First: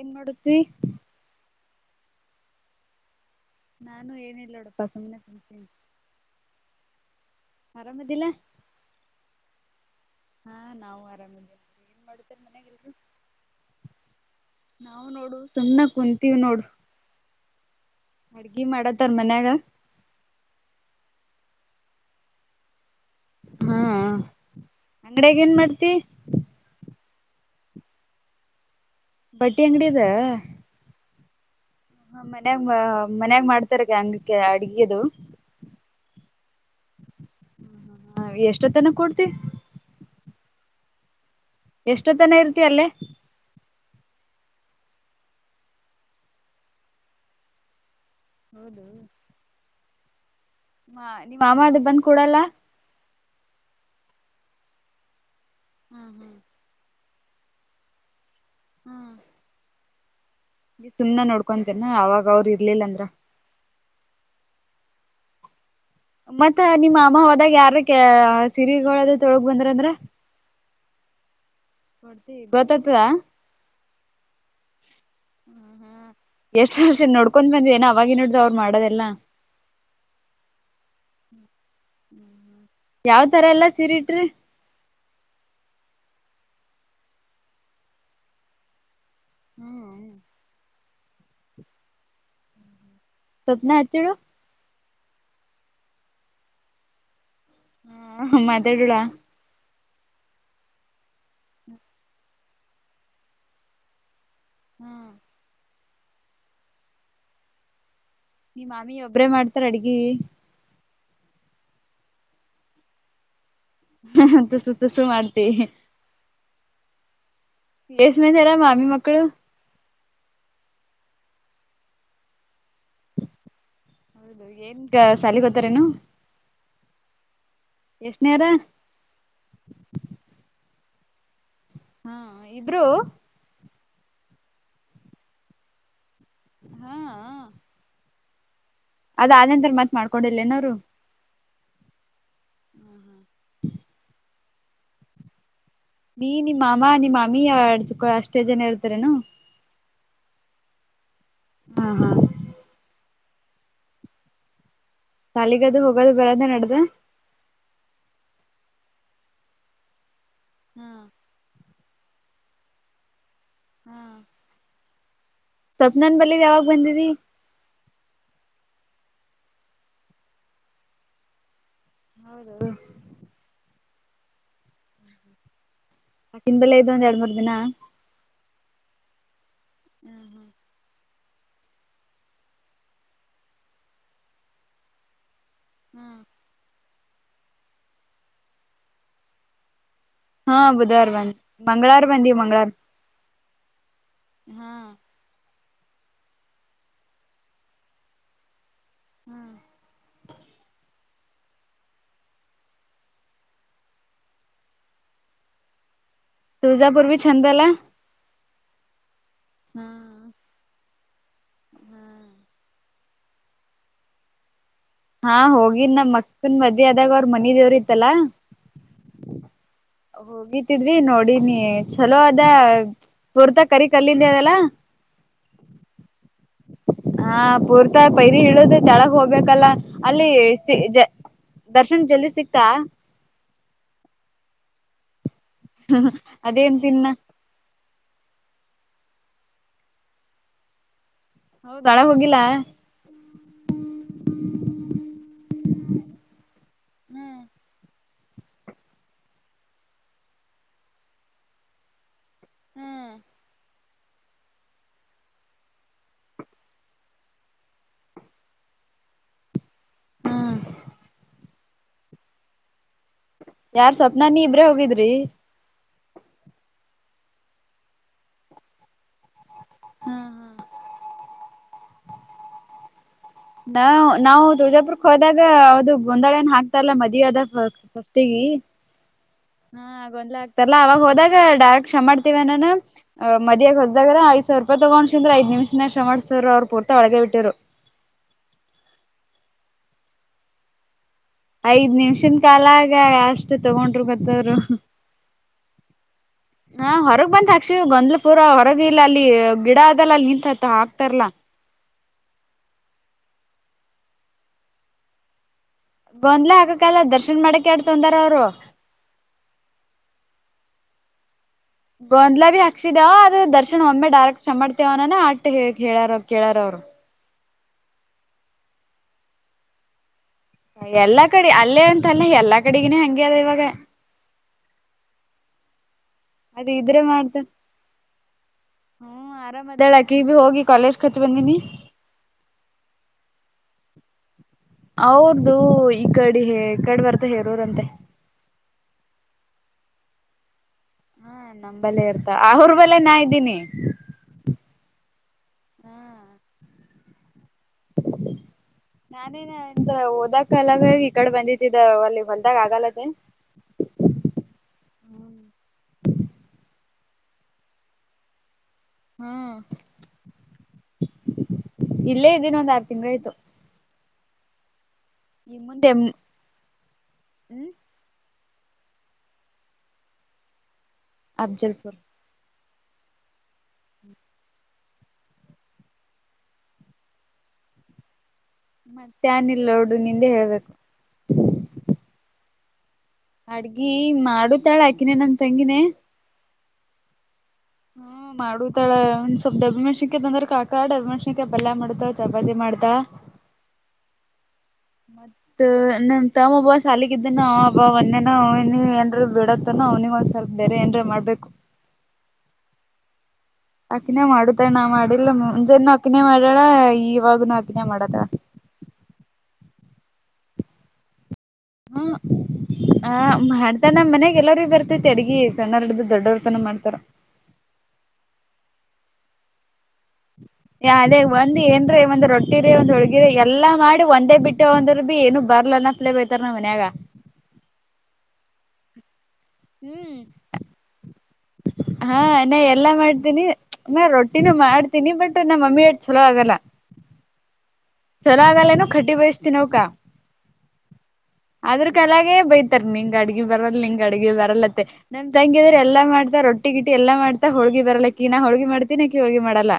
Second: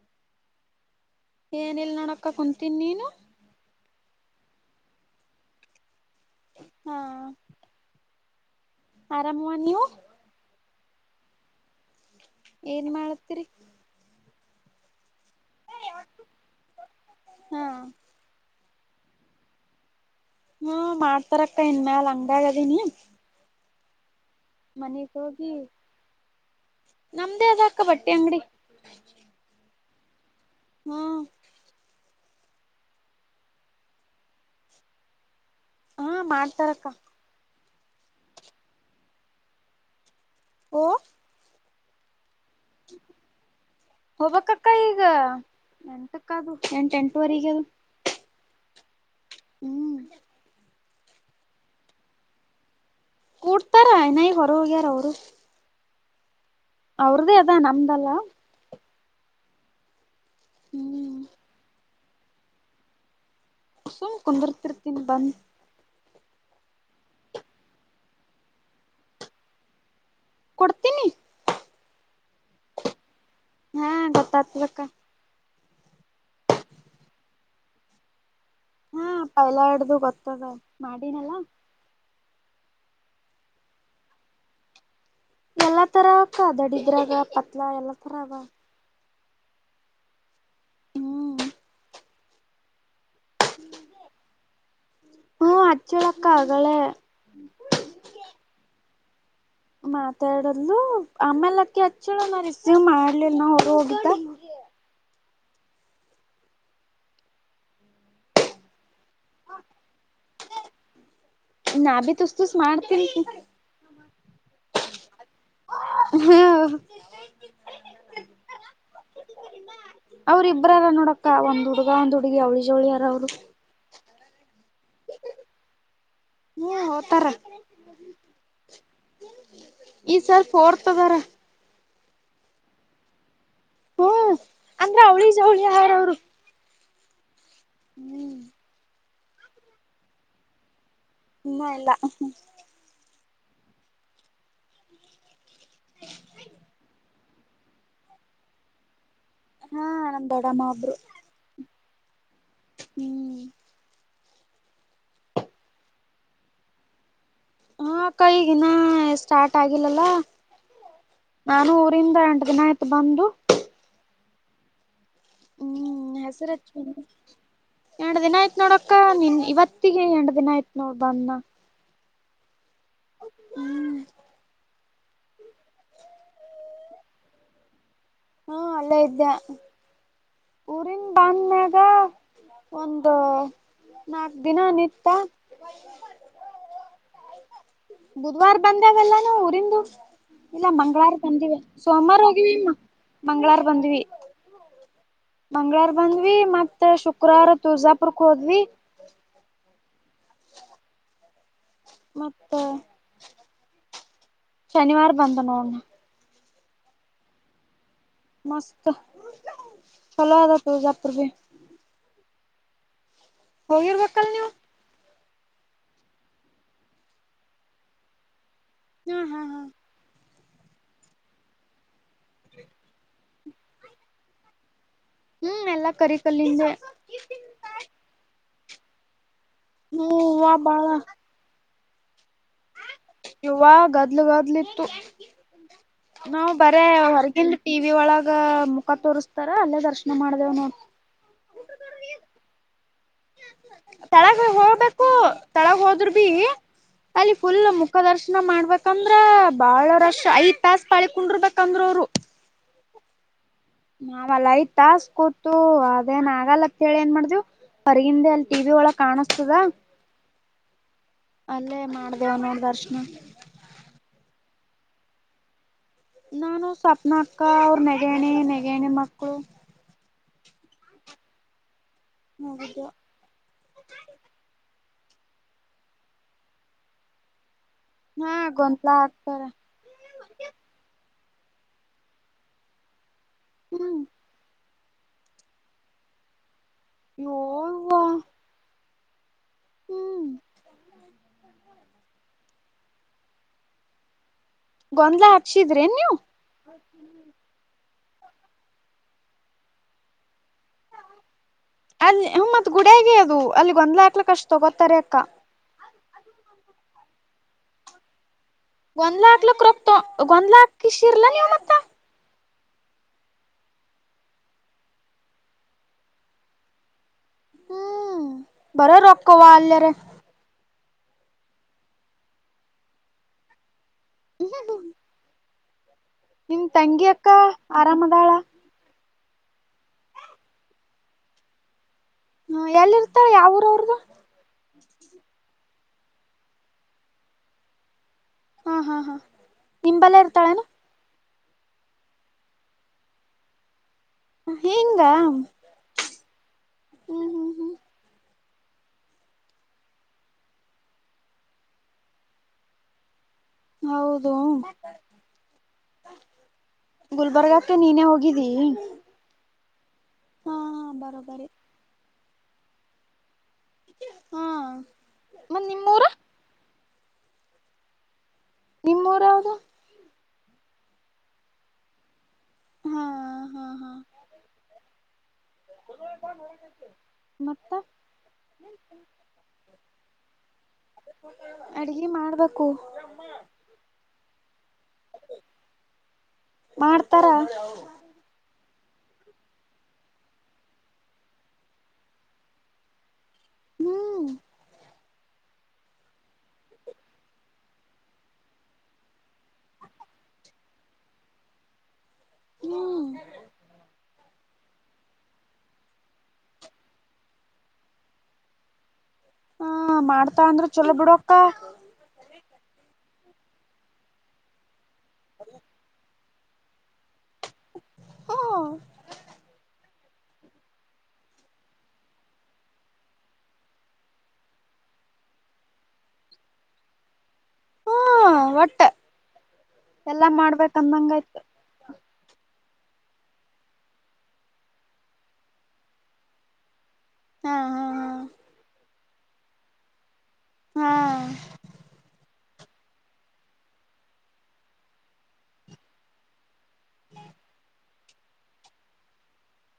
ಏನ್ ಮಾಡುತ್ತೀ ಏನ್ ಎಲ್ ನೋಡಕ ಕುಂತೀನಿ ನೀನು ನಾನು ಏನ ಇಲ್ಲೋಡಪ್ಪ ಸಮಮ್ಮನೆ ಕತೀನಿ ಹಾ ಆರಾಮದಲ್ಲ ಆರಾಮವ ನೀವು ಹಾ ನಾವು ಆರಾಮಿದೇವಿ ಏನ್ ಮಾಡತಿೀರಿ ನಾವವು್ ನೋಡು ಸು್ಣ ಕುಂತೀವಿ್ ನೋಡು ಹಾ ಿ ಮಾಡತ್ತಾರ ಮನ್ಯಾಗ ಹ್ಮ ಮಾಡ್ತಾರಕ್ಕ ಇನ್ ಮ್ಯಾಲ ಹಂಗಾಗದೀನಿ ಹಾ ಅಂಗಡಗ ಹೋಗಿ ಏನ್ ಮಾಡ್ತಿ ನಮ್ದೇ ಅದ ಅಕ್ಕ ಬಟ್ಟೆ ಅಂಗಡಿ ಬಟ್ಟಿ ಅಂಗಡಿದೆ ಹ್ಮ ಹ ಮನ್ಯಾಗ್ ಮನ್ಯಾಗ್ ಮಾಡ್ತಾರಕ್ಕೆ ಅಂಗಕ್ಕೆ ಅಡ್ಗೆದು ಹಾ ಮಾಡ್ತಾರಕ್ಕ ಎಷ್ಟೊತ್ತನ ಕೊಡ್ತಿ ಓ ಎಷ್ಟೊತನ ಇರ್ತಿ ಅಲ್ಲೇ ಹೋಗ್ಕ್ಕಕ್ಕ ಈಗ ಎಂಟಕ್ಕ ಅದು ಎಂಟ ಎಂಟುವರೆಗೆ ಅದು ಹೌದು ಹ್ಮ್ ಹ ನಿಮ್ಮ್ ಮಾಮ ಅದು ಬಂದ್ ಕೂಡಲ್ಲ ಕೂಡ್ತಾರನ ಹೊರೋಗ್ಯಾರ ಅವರು ಹ್ಮ್ ಹ್ಮ್ ಅವ್ರದ್ದೇ ಅದಾ ನಮ್ದಲ್ಲ ಹ್ಮ್ ಈ ಹ್ಮ್ ಸುಮ್ನ ನೋಡ್ಕೊಂತೇನ ಅವಾಗ ಅವ್ರ ಇರ್ಲಿಲ್ಲ ಅಂದ್ರ ಸುಮ್ ಕುಂದರ್ತಿರ್ತೀನಿ ಬಂದ್ ಮತ್ತ ನಿಮ್ಮ ಅಮ್ಮ ಹೋದಾಗ ಯಾರ ಸಿರಿಗಳದ ತೊಳಗ ಬಂದ್ರ ಅಂದ್ರ ಕೊಡ್ತೀನಿ ಕೊಡ್ತಿ ಗೊತ್ತತ್ದ ಹಾ ಗೊತ್ತಾಗ್ತದಕ್ಕ ಎಷ್ಟು ವರ್ಷ ನಡ್ಕೊಂಡ್ ಬಂದ ಏನ ಅವವಾಗಿ ನೋ ಅವ್ ಮಾಡ ಹಾ ಪೈಲಾ ಹಡ್ದು ಗೊತ್ತದ ಮಾಡಿನಲ್ಲಾ ಯಾವ್ ತರ ಎಲ್ಲ ಸೀರಿಟ್ರಿ ಎಲ್ಲಾ ತರ ಅಕ್ಕ ದಡಿದ್ರಾಗ ಪತ್ಲಾ ಎಲ್ಲಾ ತರಗ ಹ್ಮ ಹ್ಮ್ ಸ್ವಪ್ನ ಹಚ್ಚಿರು ಹ್ಮ ಹಚ್ಚಳಕ್ಕ ಆಗಳೇ ಹಮ್ಮದಡಳ ಮಾತಾಡದ್ಲು ಆಮೇಲಕ್ಕಿ ಹಚ್ಚಳ ನ ರಿಸೀವ್ ಮಾಡ್ಲಿಲ್ಲ ನ ಅವರು ಹೋಗಿದ್ದ ಹ್ಮ್ ನಿಮ್ಮ್ ಮಾಮಿ ಒಬ್ರೇ ಮಾಡ್ತಾರ ಅಡ್ಗಿ ನಾ ಬಿ ತುಸ್ತುಸ್ ಮಾಡ್ತೀನ ಹ ತಸು ತಸು ಮಾಡ್ತ ಹ್ಮ ಎಸ್ ಮೇನ್ಾರ ಮಾಮ್ಮಿ ಮಕ್ಕಳು ಅವ್ರ ಇಬ್್ರಾರ ನೋಡಕ ಒಂದ್ ಹುಡುಗ ಒಂದ ಹುಗಿ ಅವಳಿವಳಿಾರ ಅವ್ರು ಹೌದು ಏನ್ ಸಾಲ ಗೊತ್ತಾರನು ಹ್ಮ್ ಹೋತಾರ ಎಷ್ಟನೇಯಾರ ಈ ಸರ್ ಫೋರ್ತದಾರ ಹಾ ಇಬ್ರು ಹ್ಮ ಅಂದ್ರ ಅವಳಿ ಜ ಅವಳಿ ಆಹಾರ ಅವರು ಹಾ ಹ್ಮ್ ಅದ ಆದ ನಂತರ ಮತ್ ಮಾಡ್ಕೊಂಡಿಲ್ಲೇನೋರು ಇನ್ನ ಇಲ್ಲ ನೀ ನಿಮ್ಮ ಅಮ್ಮ ನಿಮ್ಮಮ್ಮಿಕ ಅಷ್ಟೇ ಜನ ಇರ್ತಾರನು ಹಾ ನಂದ್ಡಮ್ಮ ಒಬ್ರು ಹಾ ಹ್ಮ್ ಕಾಲಿಗದು ಹೋಗೋದು ಬರದ ನಡ್ದ ಹಾ ಕೈಗಿನ ಸ್ಟಾರ್ಟ್ ಆಗಿಲ್ಲಲ್ಲ ಹ್ಮ ನಾನು ಊರಿಂದ ಎಂಟು ದಿನ ಆಯ್ತು ಬಂದು ಹಾ ಹ್ಮ್ ಸ್ವಪ್ನನ್ ಬಲ್ಲಿದ ಯಾವಾಗ ಬಂದಿದಿ ಎರಂಡ ದಿನ ಆಯ್ತತ್ ನೋಡಕ್ಕ ನಿನ್ ಇವತ್ತಿಗೆ ಎರಂಡ ದಿನ ಆಯ್ತ್ ನೋಡ್ಬ ಅನ್ನಾ ಹೌದು ಹ್ಮ್ ಆಕನ್ ಬೆಲ್ಲೇ ಇದು ಒಂದ ಎರಡ್ ಮೂರ್ ದಿನ ಹ್ಮ ಅಲ್ಲೇ ಇದ್ದ ಹ್ಮ್ ಹ್ಮ್ ಬಂದ್ಮ್ಯಾಗ ಒಂದು ನಾಕ್ ದಿನ ನಿತ್ತ ಹ್ಮ್ ಬುಧ್ವಾರ ಬಂದಾವಲ್ಲ ನಾ ಊರಿಂದು ಹಾ ಇಲ್ಲ ಬುಧವಾರ ಮಂಗ್ವಾರ ಬಂದ ಬಂದಿವ ಮಂಗಳವಾರ ಸೋಮವಾರ ಬಂದಿವಿ ಹೋಗಿವಮ್ಮ ಮಂಗ್ಗಳಾರ ಬಂದ್ವಿ ಹಾ ಮಂಗ್ಗಳವಾರ ಬಂದ್ವಿ ಮತ್ತ ಶುಕ್ರವಾರ ತುಳ್ಜಾಪುರ್ಕ್ ಹೋದ್ವಿ ಹ್ಮ್ ಮತ್ತೆ ಶನಿವಾರ ಬಂದ ನೋಡಣ ತುಜಾಪೂರ್ವಿ ಛಂದಲ್ಲ ಮಸ್ತ್ ಚಲವದ ತು ಜಪ ಬಿ ಹ್ಮ್ ಹೋಗಿರ್ಬೇಕಲ್ ನೀವು ಹಾ ಹೋಗಿ ನಮ್ಮ ಮಕ್ಕನ್ ಮದೆ ಆದಾಗ ಅವ್ರ ಮನ ದೇವ್ರ ಇತ್ತಲ್ಲಾ ಹಾ ಹಾ ಹಾ ಹೋಗಿತಿದ್ವಿ ನೋಡಿನಿ ಚಲೋ ಅದ ಹೊರ್ತ ಕರಿ ಕಲ್ಲಿಂದ ಅದಲ್ಲ ಹ್ಮ್ ಎಲ್ಲಾ ಕರಿ ಕಲ್ಲಿದ್ದೆ ಹಾ ಪೂರ್ತ ಪೈರಿ ಇಡುದ ತಳಗ ಹೋಗ್ಬೇಕಲ್ಲ ಅಲ್ಲಿ ಹೂವ ಬಾಳ ದರ್ಶನ್ ಜಲ್ದಿ ಸಿಕ್ತಾ ಯುವ ಗದ್ಲು ಗದ್ಲಿ ಇತ್ತು ನಾವು ಅದೇನ್ ಬರೇ ತಿನ್ನ ಹೊರಗಲ್ ಟಿವ ವಿ ಒಳಗ ಮುಖ ತೋರಿಸಸ್ತಾರ ಅಲ್ಲೇ ದರ್ಶನ ಮಾಡಿದೆೇವನು ಹೌದಳ ಹೋಗಿಲ್ಲಾ ತಳಗ ಹೋಗ್ಬೇಕು ತಳಗ ಹೋದ್ರ ಬಿ ಅಲ್ಲಿ ಫುಲ್ ಮುಖ ದರ್ಶನ ಮಾಡ್ಬೇಕ ಯಾಕಂದ್ರ ಬಾಳ ರಶ್ ಐದ್ ಪ್ಯಾಸ್ ಪಾಳಕೊಂಡಿರ್ಬೇಕಂದ್ರ ಅವ್ರು ಹ್ಮ್ ನಾವಲ್ಲ ಐ್ತ್ತಸ್ ಕೂತು ಅದೇನ್ ಆಗಲ್ಲತ್ೇಳಿ ಏನ್ ಮಾಡ್ದ್ ಪರಿಗಿಂದೆ ಅಲ್ಲಿ ಟಿವ ವಿ ಒಳ ಕಾಣಿಸ್ತದ ಹಾ ಅಲ್ಲೇ ಮಾಡ್ದೇವ ನೊಂದ ದರ್ಶನ ಯಾರ್ ಸ್ವಪ್ನ ನೀ ಇಬ್ರೆ ಹೋಗಿದ್ರಿ ನಾನು ಸ್ವಪ್ನ ಅಕ್ಕ ಅವರು ನಗೇಣಿ ನಗೇಣಿ ಮಕ್ಕಳು ಹಾ ಹಾ ಹೋಗಿದ್ವಿ ನಾವ ನಾವು ತುರ್ಜಾಪುರ್ಕ್ ಹೋದಾಗ ಅವದು ಗೋಂದಾಳನ್ ಹಾಕ್ತಾರಲ್ಲ ಮದುವಿಯದಾಗ ಹಾ ದಷ್ಟೆಗೆ ಗೊಂತ್ಲ ಹಾಕ್ತಾರ ಹಾ ಆಗೊಂಡ್ ಆಗ್ತಾರಲ್ಲ ಅವಾಗ ಹೋದಾಗ ಡೈರೆಕ್ಟ್ ಶಮ ಮಾಡ್ತೀವಿನ ಮದಿಯಾಗ ಹ್ಮ್ ಹೊೋದ್ದಾಗ ಸ್ವರ್ಪ ತಗೊಂಡ್ಂದ್ರೆಐದ್ಮಷನ ಶ್ರ ಮಾಡಸರ್ ಅವ್ರು ಪೂರ್ತಿಳಗೆ ಬಿಟ್ಟಿರು ಯವ್ವಾ ಹ್ಮ್ [unintelligible] ಐದ್ ನಿಮಿಷನ್ ಕಾಲಾಗ ಅಷ್ಟು ತಗೊಂಡರು ಬತ್ತವರು ಗೊಂನ್ದ್ಲಾ ಹಚ್ಚಿದ್ರಿ ನೀವು ಹಾ ಹೊರಗ್ ಬಂತ ಅಕ್ಷಿ ಗೊಂದ್ಲ ಪೂರ ಹೊರಗ ಇಲ್ಲ ಅಲ್ಲಿ ಗಿಡ ಆದದಲ್ಲ ಅಲ್ಲಿ ನಿಂತತ್ತ್ ಹಕ್ತಾರಲ್ಲಾ ಅಲ್ಲಿ ಮತ್ ಗುಡಾಗ ಅದು ಅಲ್ಲಿಗ್ ಒಂದ್ ಲಾಕ್ಲಿಕ್ ಅಷ್ಟ್ ತೊಗೋತಾರೆ ಅಕ್ಕಾ ಗೊಂದ್ಲ ಹಕಕ್ಕಲ್ಲ ದರ್ಶನ್ ಮಾಡಕ್ ಎಡ್ ತೊಂದಾರ ಅವ್ರು ಒಂದ್ ಲಾಖ ಲ ಕ್ರೊಪ್ ತ ಒಂದ್ ಲಾಖಕ್ಕೆ ಶಿರಲ ನೀವುನ [unintelligible] ಗೊಂದ್ಲ ಭಿ ಹಾಕ್ದಾವ ಅದು ದರ್ಶನ್ ಒಮ್ಮೆ ಡೈರೆಕ್ಟ್ ಚಮಾಡ್ತವನ ಆಟ್ಟ ಕ ಹೇಳಾರ ಕೇಳಾರವ್ರು ಹ್ಮ್ ಬರ ರಕ್ಕವಾ ಅಲ್ಲ ರ ಎಲ್ಲಾ ಕಡೆ ಅಲ್ಲೇ ಅಂತಲ್ಲ ಎಲ್ಲಾ ಕಡೆಗಿನೇ ಹಂಗೆ ಅದ ಇವಾಗ [unintelligible] ನೇಮ್ ಅದ ಇದ್ರೆ ತಂಗಿ ಅಕ್ಕ ಮಾಡ್ತ ಆರಾಮದಾಳ ಹ್ಮ್ ಆರಾಮ ಅದಾಳಕಿ ಬಿ ಹೋಗಿ ಕಾಲೇಜ್ ಹಾಚೆ ಬಂದೀನಿ ಹ್ಮ ಎಲ್ಲಿ ಇರ್ತಾಳೆ ಯಾವ ಊರು ಅವರದು ಅವ್ರದು ಈ ಕಡೆ ಈ ಕಡೆ ಬರ್ತ ಹೇರೋರ್ಂತೆ ಹಾ ಹಾ ಹಾ ನಿಂಬಲ್ಲ ಇರ್ತಾಳೆನು ನಮಂಬಲೆ ಇರ್ತ ಆ ಅವರ್ ಬಲೆ ನಾ ಇದ್ದೀನಿ ಹಿಂಗ ಹ್ಮ್ ಹ್ಮ್ ಹ್ಮ್ [inaudible] ನಾನೇ ಎಂದ ಓದಕಲಗ ಈ ಕಡೆ ಬಂದಿದ್ದಿದ್ದ ಅಲ್ಲಿ ಹೊಲದಾಗ ಆಗಲತ್ತೇ ಹೌದು ಗುಲ್ಬರ್ಗಕ್ಕೆ ನೀನೇ ಹೋಗಿದ್ದಿ ಹಾ ಹಾ ಬರೋಬರೇ ಇಲ್ಲೇ ಇದೀನ ಒಂದ್ ಆರು ತಿಂಗ್ಗಳ ಆಯ್ತು ಹಾ ಈ ಮತ್ ಮುಂದೆ ನಿಮ್ಮೂರ ಹ್ಮ್ ನಿಮ್ ಊರು ಯಾವ್ದ ಅಫಜಲ್ಫು ಪುರ ಹಾ ಹಾ ಹಾ ಹ್ಮ [unintelligible] [unintelligible] ಮತ್ತ ಮತ್ತೆ ಏನು ಇಲ್ಲ ನೋಡ್ರೆ ನಿಂದೆ ಹೇಳ್ಬೇಕು ಅಡ್ಗೆ ಮಾಡ್ಬೇಕು ಅಡ್ಗಿ ಮಾಡು ತಾಳ ಹಾಕಿನಿ ನನ್ ತಂಗಿನೇ ಮಾಡ್ತಾರ ಮಾಡುದತಳ ಒಂದ ಸ್ವಲ್ ಡಬ್ಬ ಮೆಣ್ಸಿಕ ತಂದ್ರ ಕಕಾ ಡಬ ಮೆಣಸಿಕಿ ಬಲ್ಲಯ ಮಾಡತ ಜಬತಿಿ ಮಾಡ್ತ ಹ್ಮ ಮತ್ತ ನಮ ತಮ್ಮಬ್ಬ ಸಾಲಗಿದ್ದನ ಹಬ್ಬ ಒೊನ್ನೆನ ಏನ್ರ ಬಿಡತ್ ಅವ್ನಿಗಂದ್ ಸ್ವಲ್ ಬೇರೆ ಏನ್ ಮಾಡ್ಬೇಕು ಹ್ಮ್ ಅಕ್ಕಿನೇ ಮಾಡುದಣಾ ಮಾಡಿಲ್ಲ ಮುಂಜಾನ ಅಕ್ಕನೇ ಮಾಡ್ಯಳ ಇವಾಗನುೂ ಅಕಿನೇ ಮಾಡದ ಹಾ ಮಾಡ್ತಾ ಅಂದ್ರ ಚೊಲೋ ಬಿಡಕ್ಕ ಹ್ಮ ಆ ಮಾಡ್ತ ನಮ್ಮ್ ಮನಯಾಗ ಎಲ್ಲರು ಇದ್ದರ್ ಮ ತ ಅಡಗಿ ಸಣ್ಣ ಹಡು ದೊಡ್ಡವರ್ತನ ಮಾಡ್ತಾರ ಹಾ ಯ ಅದೇ ಒಂದ್ ಏನ್ರೀ ಒಂದ್ ರೊಟ್ಟಿ ರೀ ಒಂದ್ ಹುಳ್ಗಿರಿ ಎಲ್ಲಾ ಮಾಡಿ ಒಂದೇ ಬಿಟ್ಟು ಒಂದ್ರ ಭ ಏನು ಬರ್ಲಾನ ಬಯತಾರೆನ ಮನ್ಯಾಗ ಹ ಹೊಟ್ಟೆ ಹ್ಮ್ ಎಲ್ಲಾ ಮಾಡ್ಬೇಕ ಅಂದಂಗಾಯ್ತು ಹಾ ನಾ ಎಲ್ಲಾ ಮಾಡ್ತೀನಿ ನ ರೊಟ್ಟಿನೂ ಮಾಡ್ತೀನಿ ಬಟ್ ನಮ್ಮ ಮಮ್ಮಿ ಎಟ್ ಚಲೋ ಆಗಲ್ಲ ಹಾ ಹಾ ಚಲೋ ಆಗಲ್ಲೇನೋ ಟ್ಟಿ ಬಯಸ್ತೀನವ್ಕ ಹಾ ಆದ್ರಕಲಾಗೆ ಬೈ ನಿಂಗ್ ಅಡಗೆ ಬರಲ್ಲ ನಿಂಗ್ ಅಡಗೆ ಬರಲ್ಲತ್ತ ನಮ್ ತಂಗಿದ್ರ ಎಲ್ಲಾ ಮಾಡ್ತ ರೊಟ್ಟಿ ಗಿಟ್ಟಿ ಗಿಟಿ ಎಲ್ಲಾ ಮಾಡ್ತಾ ಹೋಳಿ ಬರಲ್ಲಕ್ಕ ನಾ ಹೋಳಿಗಿ ಮಾಡ್ತೀನಕಿ ಹೋಳಿ ಮಾಡಲ್ಲ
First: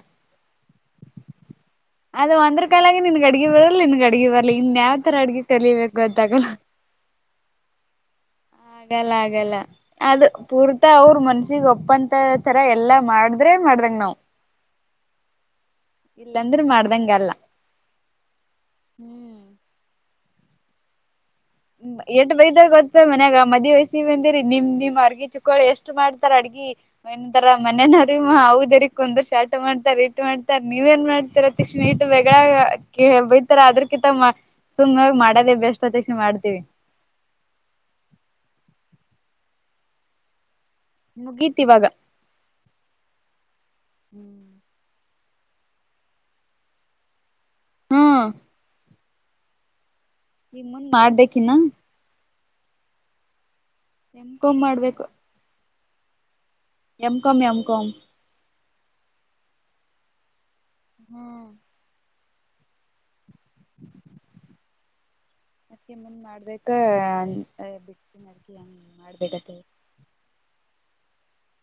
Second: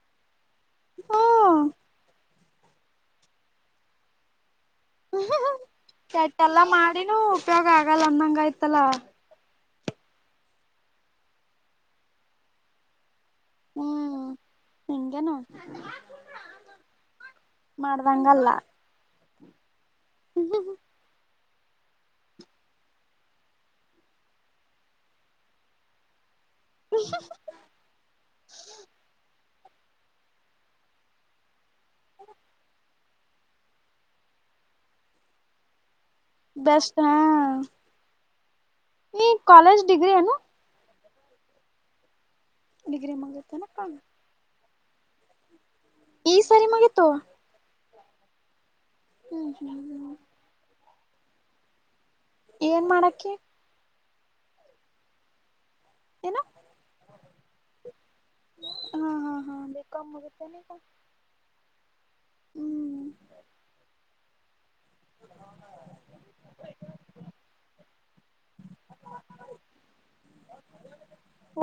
ಹ್ಮ ಅದು ಒಂದ್ರ ಕಾಲಾಗಿ ನಿನಗೆ ಅಡಿಗೆ ಬರಲ್ಲ ನಿನಗೆ ಅಡಿಗೆ ಬರಲಿ ಇನ್ ಯಾವ ಆತರ ಅಡ್ಗೆ ಕಲಿಬೇಕು ಅಂತಾಗಲ್ಲ ಕೆಟ್ಟೆಲ್ಲಾ ಮಾಡಿನೂ ಉಪಯೋಗ ಆಗಲ್ಲ ಅಂದಂಗ ಆಯ್ತಲ್ಲ ಆಗಲ್ಲ ಆಗಲ್ಲ ಅದು ಪೂರ್ತಾ ಅವರು ಮನ್ಸಿಗೆ ಒಪ್ಪಂತ ತರ ಎಲ್ಲಾ ಮಾಡ ಅಂದ್ರೆ ಮಾಡ್ದಂಗ ನಾವು ಹ್ಮ್ ಹಿಂಗೇನು ಇಲ್ಲಾಂದ್ರೆ ಮಾಡ್ದಂಗ ಅಲ್ಲ ಮಾಡ್ದಂಗಲ್ಲ ಹ್ಮ್ ಹ [unintelligible] ಎಷ್ಟು ಬೈದಾಗ ಗೊತ್ತ ಮನ್ಯಾಗ ಮದುವೆ ವಯಸ್ಸಿಗೆ ಬಂದಿರಿ ನಿಮ್ ನಿಮ್ ಅರ್ಗಿ ಚುಕ್ಕ ಕುಕ್ಕಳಿ ಎಷ್ಟು ಮಾಡ್ತಾರ ಅಡ್ಗಿ ವನ್ಂತರ ಮನೇನವ್ರಮ್ಮ ಹದರಿ ಕುಂದ ಶಾರಟ ಮಾಡ್ತಾರ ರೀಟ ಮಾಡ್ತ ರ್ ನೀವ್ ಏನ್ ಮಾಡ್ತತಿರತಿ ಸ್ವೀಟ್ ವಗಳ ಕ ಬೈತಾರೆ ಅದ್ರಕಿಂತ ಸುಮ್ಮ್ ಮಾಡದೇ ಬೆಸ್ಟ್ ಅತ್ತಕ್ಷ ಮಾಡ ಬೆಸ್ಟ್ ಹ ನೀ ಕಾಲೇಜ್ ಡಿಗ್ರಿ ನು ಮುಗೀತಿ ಇವಾಗ ಡಿಗ್ರಿ ಮುಗಿತನೆ ಕಾಣ ಈ ಸಾರಿ ಮುಗೀತು ಹೂ ಹ್ಮ ಹ [unintelligible] ಇ ಮುಂದ್ ಮಾಡ್ಬೇಕಿಿನ ಏನ್ ಮಾಡಕೆ ಫೋನ್ಮಾಡ್ಬೇಕು ಏನು ಎಮ್ ಕಮ ಎಮ್ ಕ್ ಹಾ ಹಾ ಹಾ ಬಿ ಕಾಮ್ ಮುಗೀತ್ ಅನ್ನು ಈಗ ಹ್ಮ್ ಹ್ಮ್ ಮುಂದೆ ಮಾಡ್ಬೇಕ ಬಿಟ್ಟಕಿ ಮಾಡ್ಬೇಕತ್ತ.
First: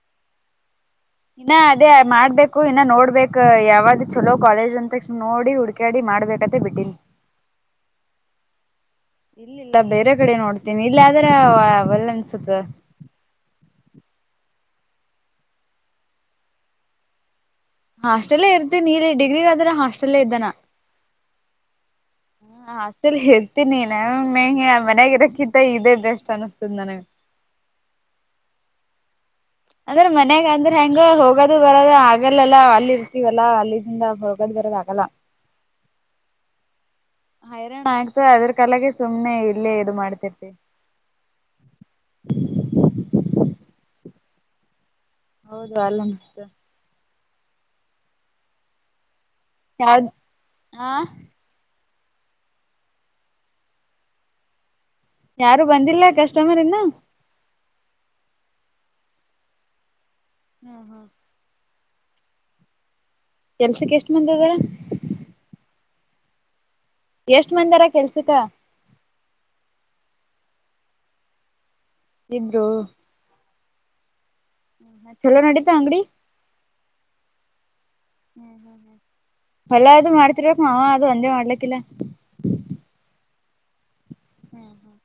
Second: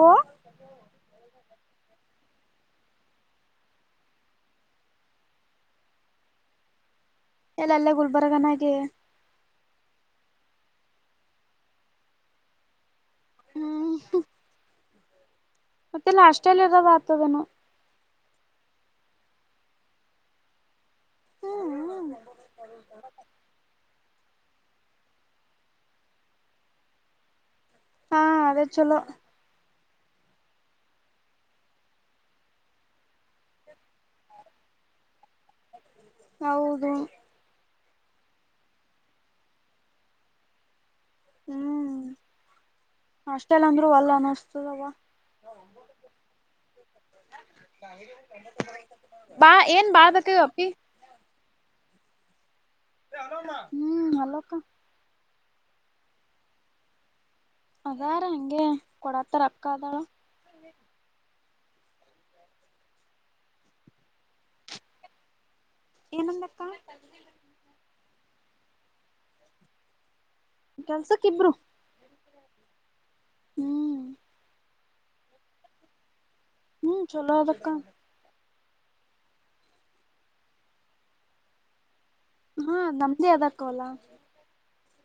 ಓ ಇನ್ನ ಅದೇ ಮಾಡ್ಬೇಕು ಇನ್ನ ನೋಡ್ಬೇಕ ಯಾವ್ ಚಲೋ ಕಾಲೇಜ್ ಅಂದ ತಕ್ಷಣ ನೋಡಿ ಹುಡ್ಗ. ಾಡಿ ಮಾಡ್ಬೇಕತ್ತೆ ಬಿಟ್ಟಿನಿ. ಎಲ್ಲಲ್ಲ ಗುಲ್ಬರ್ಗ ನಾಗೆ. ಇಲ್ಲಲ್ಲ ಬೇರೆ ಕಡೆ ನೋಡ್ತೀನಿ ಇಲ್ಲ ಆದ್ರೆ ಅವಲ್ಲ ಅನ್ಸುತ್ತೆ. ಹ್ಮ್ ಮತ್ತೆಲ್ಲಾ ಅಷ್ಟೆಲ್ಲಿ ಇರೋದು ಆತನದು ಹಾಸ್ಟೆಲ್ಲೇ ಇರ್ತೀನ ನೀ ಡಿಗ್ರಿಗಾದ್ರ ಹಾಸ್ಟೆಲ್ಲೇ ಇದ್ದಾನಾ. ಹ್ಮ್ ಹ್ಮ್ ಅಷ್ಟೇಲ್ ಹೇರ್ತೀನಿ ನ ಮಂಗೆ ಮನ್ಯಾಗ ಇರೋಕ್ಕಿತ್ತ ಇದದೆ ಬೆಸ್ಟ್ ಅನ್ನಸ್ತದ ನನಗೆ. ಹಾ ಅದೇ ಚೊಲೋ ಅಂದ್ರೆ ಮನ್ಯಾಗ ಅಂದ್ರೆ ಹೆಂಗ ಹೋಗದು ಬರೋ ಆಗಲ್ಲಲ್ಲ ಅಲ್ಲಿ ಇರ್ತೀವಲ್ಲ ಅಲ್ಲಿಿಂದ ಹೋಗದು್ ಬರದು ಆಗಲ್ಲ. ಆಗಲ್ಲ ಹೌದು ಹೈರಾಣ ಆಯ್ತು ಅದ್ರ ಕಾಲಗೆ ಸುಮ್ನೆ ಇಲ್ಲೇ ಇದು ಮಾಡ್ತಿರ್ತಿ. ಹ್ಮ್ ಅಷ್ಟೆಲ್ಲ ಅಂದ್ರು ಅಲ್ಲ ಅನಿಸ್ತದವ. ಹೌದು ಅಲ್ಲ ಬಾ ಏನ್ ಯಾವ್ದ್ ಬಾದಕ ಅಪ್ಪಿ. ಹ ಹ್ಮ್ ಅಲ್ಲೋ ಅಕ್ಕ ಯಾರು ಬಂದಿಲ್ಲ ಕಸ್ಟಮರ್ ಇಂದ ಅದಾರ ಹಗೆ ಕೊಡಾತ್ತಾರಕ್ಕದಳ ಹ್ಮ ಹಾ ಕೆಲ್ಸಕ್ಕೆ ಎಷ್ಟ್ ಮಂದ ಇದದಾರ ಏನಂದಕ್ಕ ಎಷ್ಟ್ ಮಂದಾರ ಕೆಲ್ಸಿಕ ಕೆಲ್ಸಕ್ಕ ಇಬ್ರು ಹಮ್ರರು ಹ್ಮ್ ಚಲೋ ನಡೀತಾ ಅಂಗಡಿ ಹ್ಮ್ ಚಲೋ ಅದಕ್ಕ ಹ್ಮ ಹೊಲ ಅದು ಮಾಡ್ತಿರ್ಬೇಕಕ್ ಮಾವ ಅದು ಒಂದೇ ಮಾಡ್ಲಕ್ಕಿಲ್ಲ ಹಾ ನಮ್ದೇ ಅದಕ್ಕವಲ್ಲ ಹ್ಮ್ ಹ್ಮ್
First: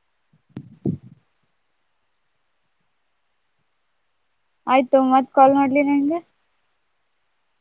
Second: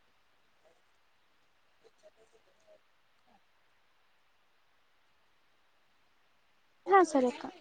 [unintelligible] ಆಯ್ತು ಮತ್ ಕಾಲ್ ಮಾಡ್ಲಿ ನಂಗೆ ಹಾ ಸರಿಕ್ಕ